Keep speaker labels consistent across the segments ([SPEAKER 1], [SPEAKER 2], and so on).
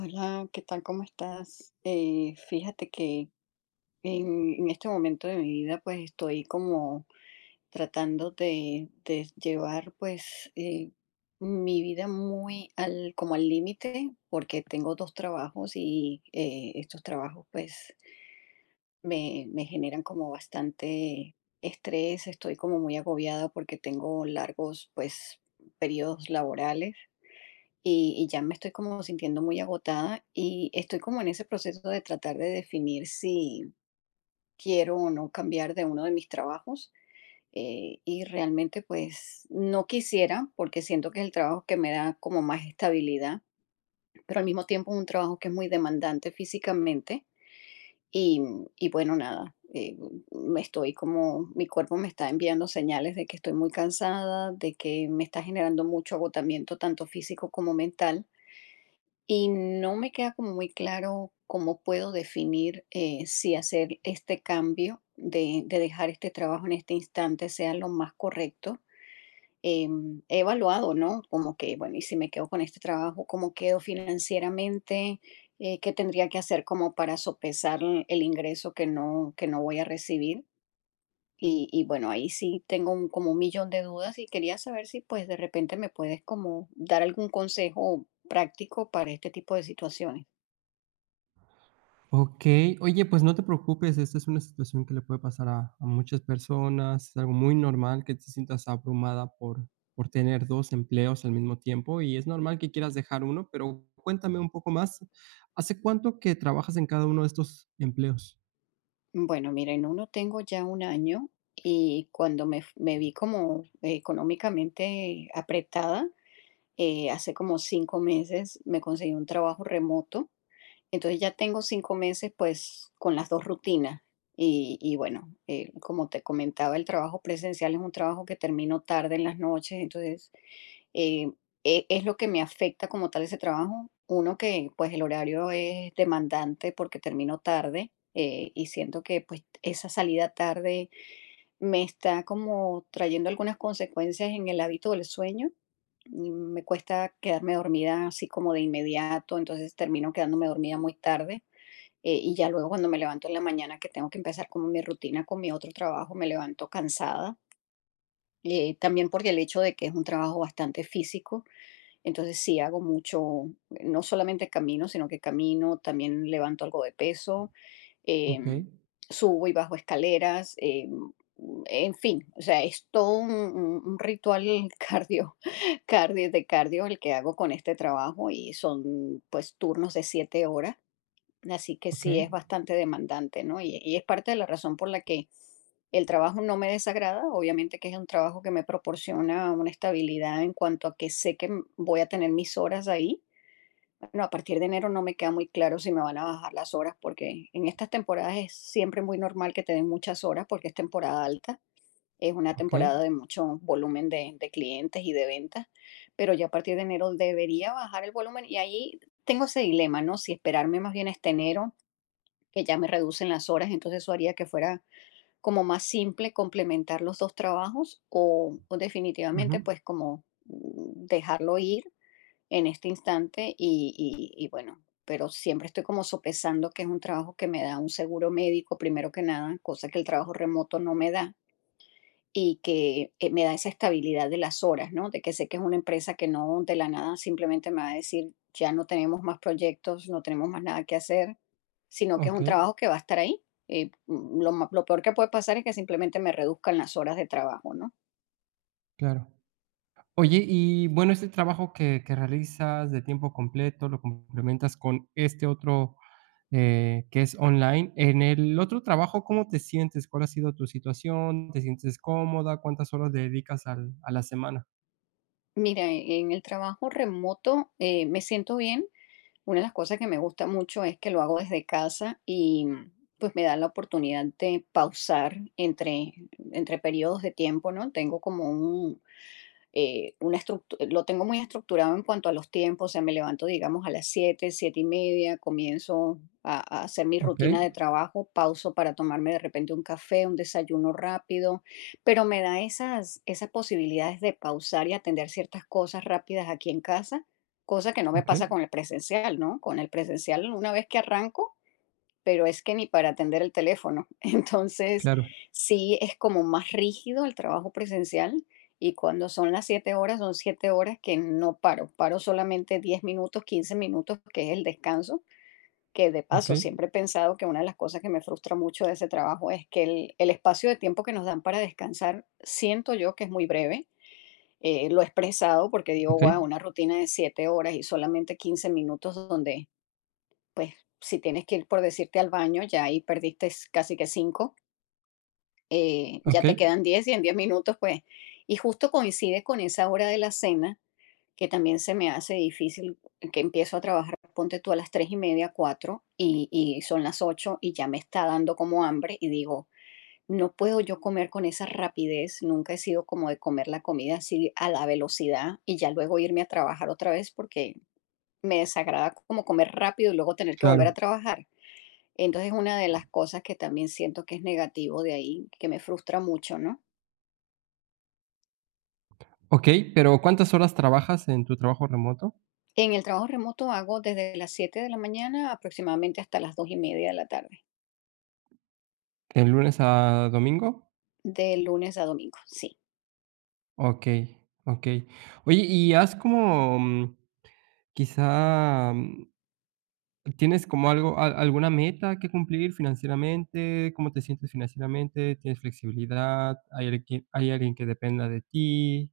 [SPEAKER 1] Hola, ¿qué tal? ¿Cómo estás? Fíjate que en este momento de mi vida, pues estoy como tratando de llevar, pues, mi vida muy al, como al límite, porque tengo dos trabajos y, estos trabajos, pues me generan como bastante estrés. Estoy como muy agobiada porque tengo largos, pues, periodos laborales, y ya me estoy como sintiendo muy agotada, y estoy como en ese proceso de tratar de definir si quiero o no cambiar de uno de mis trabajos. Y realmente, pues, no quisiera, porque siento que es el trabajo que me da como más estabilidad, pero al mismo tiempo es un trabajo que es muy demandante físicamente. y, y bueno, nada, me estoy como, mi cuerpo me está enviando señales de que estoy muy cansada, de que me está generando mucho agotamiento tanto físico como mental. Y no me queda como muy claro cómo puedo definir, si hacer este cambio de dejar este trabajo en este instante sea lo más correcto. He evaluado, ¿no? Como que, bueno, ¿y si me quedo con este trabajo, cómo quedo financieramente? ¿Qué tendría que hacer como para sopesar el ingreso que no voy a recibir? Y bueno, ahí sí tengo como un millón de dudas, y quería saber si, pues, de repente me puedes como dar algún consejo práctico para este tipo de situaciones.
[SPEAKER 2] Okey. Oye, pues no te preocupes, esta es una situación que le puede pasar a muchas personas, es algo muy normal que te sientas abrumada por tener 2 empleos al mismo tiempo, y es normal que quieras dejar uno, pero cuéntame un poco más, ¿hace cuánto que trabajas en cada uno de estos empleos?
[SPEAKER 1] Bueno, mira, en uno tengo ya un año, y cuando me vi como, económicamente apretada, hace como 5 meses me conseguí un trabajo remoto. Entonces ya tengo 5 meses, pues, con las dos rutinas. Y bueno, como te comentaba, el trabajo presencial es un trabajo que termino tarde en las noches. Entonces, eh, es lo que me afecta como tal ese trabajo. Uno que, pues, el horario es demandante porque termino tarde, y siento que, pues, esa salida tarde me está como trayendo algunas consecuencias en el hábito del sueño. Y me cuesta quedarme dormida así como de inmediato, entonces termino quedándome dormida muy tarde. Y ya luego, cuando me levanto en la mañana, que tengo que empezar como mi rutina con mi otro trabajo, me levanto cansada. También porque el hecho de que es un trabajo bastante físico, entonces sí, hago mucho. No solamente camino, sino que camino, también levanto algo de peso,
[SPEAKER 2] Okey,
[SPEAKER 1] em, subo y bajo escaleras. En fin, o sea, es todo un ritual cardio, cardio de cardio el que hago con este trabajo, y son, pues, turnos de 7 horas. Así que sí,
[SPEAKER 2] okey,
[SPEAKER 1] es bastante demandante, ¿no? Y es parte de la razón por la que el trabajo no me desagrada. Obviamente que es un trabajo que me proporciona una estabilidad, en cuanto a que sé que, voy a tener mis horas ahí. Bueno, a partir de enero no me queda muy claro si me van a bajar las horas, porque en estas temporadas es siempre muy normal que te den muchas horas porque es temporada alta, es una
[SPEAKER 2] okey.
[SPEAKER 1] temporada de mucho volumen de clientes y de ventas. Pero ya a partir de enero debería bajar el volumen, y ahí tengo ese dilema, ¿no? Si esperarme más bien este enero, que ya me reducen las horas, entonces eso haría que fuera como más simple complementar los dos trabajos, o definitivamente,
[SPEAKER 2] Ujú.
[SPEAKER 1] pues, como dejarlo ir en este instante, y, y bueno. Pero siempre estoy como sopesando que es un trabajo que me da un seguro médico primero que nada, cosa que el trabajo remoto no me da, y que, me da esa estabilidad de las horas, ¿no? De que sé que es una empresa que no, de la nada, simplemente me va a decir, ya no tenemos más proyectos, no tenemos más nada que hacer, sino que es un
[SPEAKER 2] Okey,
[SPEAKER 1] trabajo que va a estar ahí. Lo peor que puede pasar es que simplemente me reduzcan las horas de trabajo, ¿no?
[SPEAKER 2] claro. Oye, y bueno, este trabajo que realizas de tiempo completo, lo complementas con este otro, que es online. En el otro trabajo, ¿cómo te sientes? ¿Cuál ha sido tu situación? ¿Te sientes cómoda? ¿Cuántas horas le dedicas al a la semana?
[SPEAKER 1] Mira, en el trabajo remoto, me siento bien. Una de las cosas que me gusta mucho es que lo hago desde casa, y pues me da la oportunidad de pausar entre, entre periodos de tiempo, ¿no? Tengo como una estructura. Lo tengo muy estructurado en cuanto a los tiempos. O sea, me levanto, digamos, a las 7:30, comienzo a hacer mi
[SPEAKER 2] Okey,
[SPEAKER 1] rutina de trabajo, pauso para tomarme de repente un café, un desayuno rápido, pero me da esas, esas posibilidades de pausar y atender ciertas cosas rápidas aquí en casa, cosa que no me pasa
[SPEAKER 2] okey,
[SPEAKER 1] con el presencial, ¿no? Con el presencial, una vez que arranco, pero es que ni para atender el teléfono. Entonces,
[SPEAKER 2] claro,
[SPEAKER 1] sí es como más rígido el trabajo presencial. Y cuando son las 7 horas, son 7 horas que no paro. Paro solamente 10 minutos, 15 minutos, que es el descanso, que de paso
[SPEAKER 2] okey,
[SPEAKER 1] siempre he pensado que una de las cosas que me frustra mucho de ese trabajo es que el espacio de tiempo que nos dan para descansar, siento yo que es muy breve. Lo he expresado porque digo,
[SPEAKER 2] okey,
[SPEAKER 1] wow, una rutina de 7 horas y solamente 15 minutos donde, pues, si tienes que ir, por decirte, al baño, ya ahí perdiste, casi que cinco, ya
[SPEAKER 2] okey,
[SPEAKER 1] te quedan 10, y en 10 minutos, pues, y justo coincide con esa hora de la cena, que también se me hace difícil. Que empiezo a trabajar, ponte tú a las 3:30, cuatro, y son las 8 y ya me está dando como hambre, y digo, no puedo yo comer con esa rapidez, nunca he sido como de comer la comida así a la velocidad, y ya luego irme a trabajar otra vez, porque me desagrada como comer rápido y luego tener que volver a
[SPEAKER 2] claro,
[SPEAKER 1] trabajar. Entonces, una de las cosas que también siento que es negativo de ahí, que me frustra mucho, ¿no?
[SPEAKER 2] okey, pero ¿cuántas horas trabajas en tu trabajo remoto?
[SPEAKER 1] En el trabajo remoto hago desde las 7 de la mañana aproximadamente hasta las 2:30 de la tarde,
[SPEAKER 2] ¿De lunes a domingo?
[SPEAKER 1] de lunes a domingo, sí.
[SPEAKER 2] Okey, okey. Oye, ¿y has como, quizá, ¿tienes como algo a alguna meta que cumplir financieramente? ¿Cómo te sientes financieramente? ¿Tienes flexibilidad? ¿Hay alguien que dependa de ti?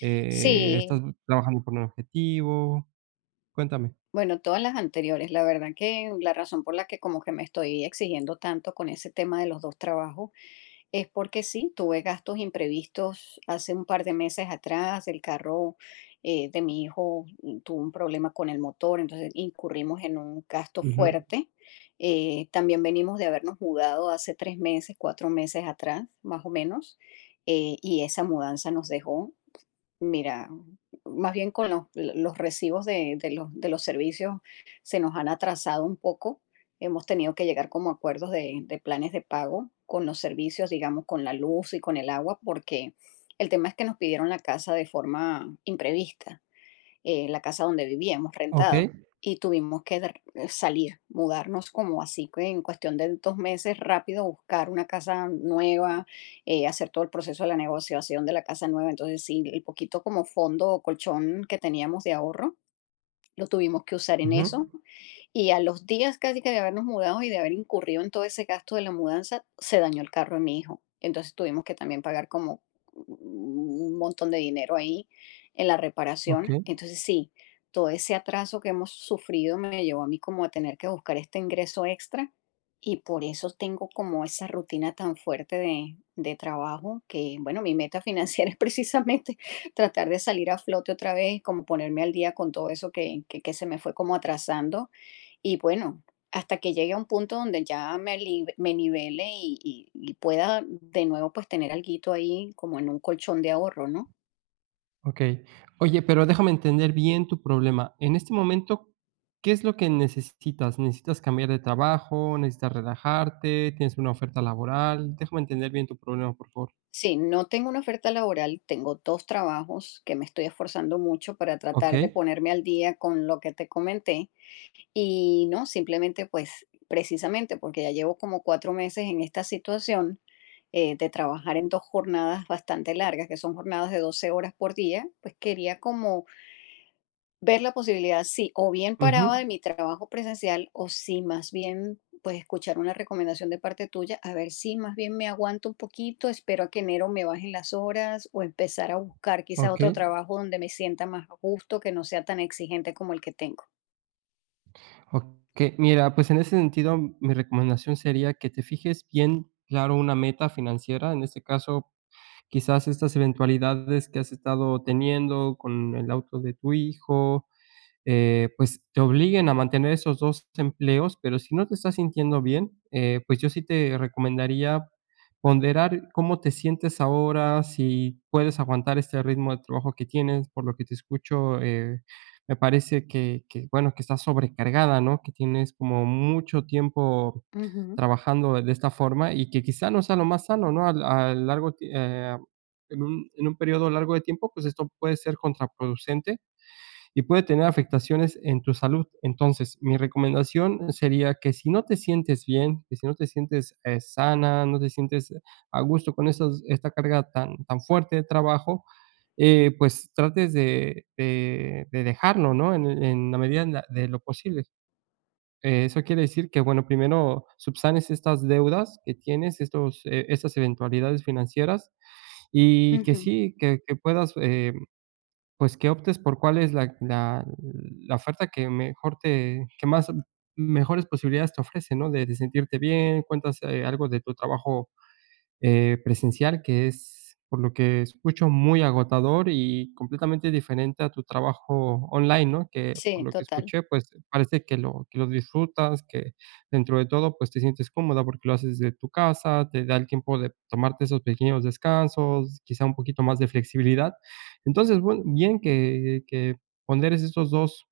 [SPEAKER 2] ¿Estás
[SPEAKER 1] Sí,
[SPEAKER 2] trabajando por un objetivo? Cuéntame.
[SPEAKER 1] bueno, todas las anteriores. La verdad que la razón por la que como que me estoy exigiendo tanto con ese tema de los dos trabajos es porque sí, tuve gastos imprevistos hace un par de meses atrás. El carro, de mi hijo, tuvo un problema con el motor, entonces incurrimos en un gasto
[SPEAKER 2] Ujú.
[SPEAKER 1] fuerte. También venimos de habernos mudado hace 3 meses, 4 meses atrás, más o menos. Y esa mudanza nos dejó, mira, más bien con los recibos de los servicios, se nos han atrasado un poco. Hemos tenido que llegar como a acuerdos de planes de pago con los servicios, digamos, con la luz y con el agua. Porque el tema es que nos pidieron la casa de forma imprevista, la casa donde vivíamos,
[SPEAKER 2] Okey.
[SPEAKER 1] rentado, y tuvimos que salir, mudarnos como así, que en cuestión de 2 meses rápido, buscar una casa nueva, hacer todo el proceso de la negociación de la casa nueva. Entonces, sí, el poquito como fondo o colchón que teníamos de ahorro, lo tuvimos que usar en
[SPEAKER 2] Ujú.
[SPEAKER 1] eso. Y a los días, casi, que de habernos mudado y de haber incurrido en todo ese gasto de la mudanza, se dañó el carro de mi hijo. Entonces tuvimos que también pagar como un montón de dinero ahí en la reparación.
[SPEAKER 2] Okey,
[SPEAKER 1] Entonces sí, todo ese atraso que hemos sufrido me llevó a mí como a tener que buscar este ingreso extra, y por eso tengo como esa rutina tan fuerte de trabajo. Que, bueno, mi meta financiera es precisamente tratar de salir a flote otra vez, como ponerme al día con todo eso que, que se me fue como atrasando, y bueno, hasta que llegue a un punto donde ya me nivele, y, y pueda de nuevo, pues, tener alguito ahí como en un colchón de ahorro, ¿no?
[SPEAKER 2] okey. Oye, pero déjame entender bien tu problema. En este momento, ¿qué es lo que necesitas? ¿Necesitas cambiar de trabajo? ¿Necesitas relajarte? ¿Tienes una oferta laboral? Déjame entender bien tu problema, por favor.
[SPEAKER 1] Sí, no tengo una oferta laboral, tengo dos trabajos que me estoy esforzando mucho para tratar de
[SPEAKER 2] Okey.
[SPEAKER 1] ponerme al día con lo que te comenté. Y no, simplemente, pues, precisamente porque ya llevo como 4 meses en esta situación, de trabajar en dos jornadas bastante largas, que son jornadas de 12 horas por día. Pues quería como ver la posibilidad, sí, o bien paraba
[SPEAKER 2] Ujú.
[SPEAKER 1] de mi trabajo presencial, o sí, más bien, pues, escuchar una recomendación de parte tuya, a ver si más bien me aguanto un poquito, espero a que enero me bajen las horas, o empezar a buscar quizá otro
[SPEAKER 2] Okey.
[SPEAKER 1] trabajo donde me sienta más a gusto, que no sea tan exigente como el que tengo.
[SPEAKER 2] Ok, mira, pues en ese sentido, mi recomendación sería que te fijes bien claro una meta financiera. En este caso, quizás estas eventualidades que has estado teniendo con el auto de tu hijo, pues te obliguen a mantener esos 2 empleos, pero si no te estás sintiendo bien, pues yo sí te recomendaría ponderar cómo te sientes ahora, si puedes aguantar este ritmo de trabajo que tienes. Por lo que te escucho, me parece que, bueno, que estás sobrecargada, ¿no? Que tienes como mucho tiempo
[SPEAKER 1] Ujú,
[SPEAKER 2] trabajando de esta forma y que quizá no sea lo más sano, ¿no? Al a largo ti En un periodo largo de tiempo, pues esto puede ser contraproducente y puede tener afectaciones en tu salud. Entonces, mi recomendación sería que si no te sientes bien, que si no te sientes sana, no te sientes a gusto con esta carga tan, tan fuerte de trabajo, pues trates de dejarlo, ¿no? En la medida de lo posible. Eso quiere decir que, bueno, primero subsanes estas deudas que tienes, estos, estas eventualidades financieras, y que
[SPEAKER 1] ujú.
[SPEAKER 2] sí, que puedas pues que optes por cuál es la oferta que mejor te que más mejores posibilidades te ofrece, ¿no? De sentirte bien, cuentas, algo de tu trabajo presencial, que es, por lo que escucho, muy agotador y completamente diferente a tu trabajo online, ¿no? Que por
[SPEAKER 1] Sí,
[SPEAKER 2] lo que
[SPEAKER 1] total.
[SPEAKER 2] escuché, pues parece que lo disfrutas, que dentro de todo, pues te sientes cómoda porque lo haces de tu casa, te da el tiempo de tomarte esos pequeños descansos, quizá un poquito más de flexibilidad. Entonces, bueno, bien que ponderes estos 2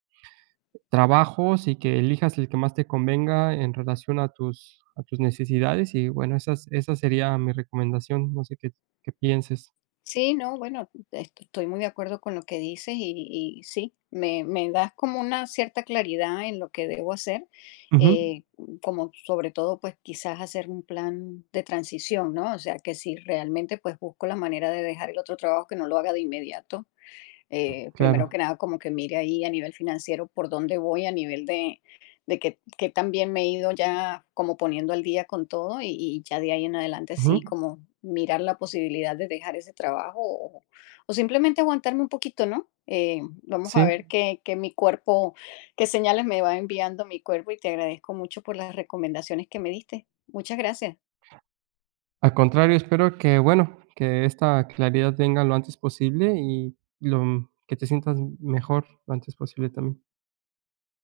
[SPEAKER 2] trabajos y que elijas el que más te convenga en relación a tus necesidades. Y bueno, esa sería mi recomendación, no sé qué pienses.
[SPEAKER 1] Sí, no, bueno, estoy muy de acuerdo con lo que dices, y sí, me das como una cierta claridad en lo que debo hacer.
[SPEAKER 2] Ujú,
[SPEAKER 1] eh, Como sobre todo, pues, quizás hacer un plan de transición, ¿no? O sea, que si realmente, pues, busco la manera de dejar el otro trabajo, que no lo haga de inmediato. Primero
[SPEAKER 2] claro,
[SPEAKER 1] que nada, como que mire ahí a nivel financiero por dónde voy, a nivel de que también me he ido ya como poniendo al día con todo, y ya de ahí en adelante,
[SPEAKER 2] ujú,
[SPEAKER 1] sí, como mirar la posibilidad de dejar ese trabajo, o simplemente aguantarme un poquito, ¿no? Vamos a
[SPEAKER 2] sí,
[SPEAKER 1] ver qué, qué mi cuerpo, qué señales me va enviando mi cuerpo. Y te agradezco mucho por las recomendaciones que me diste. Muchas gracias.
[SPEAKER 2] al contrario, espero que, bueno, que esta claridad venga lo antes posible y lo que te sientas mejor lo antes posible también.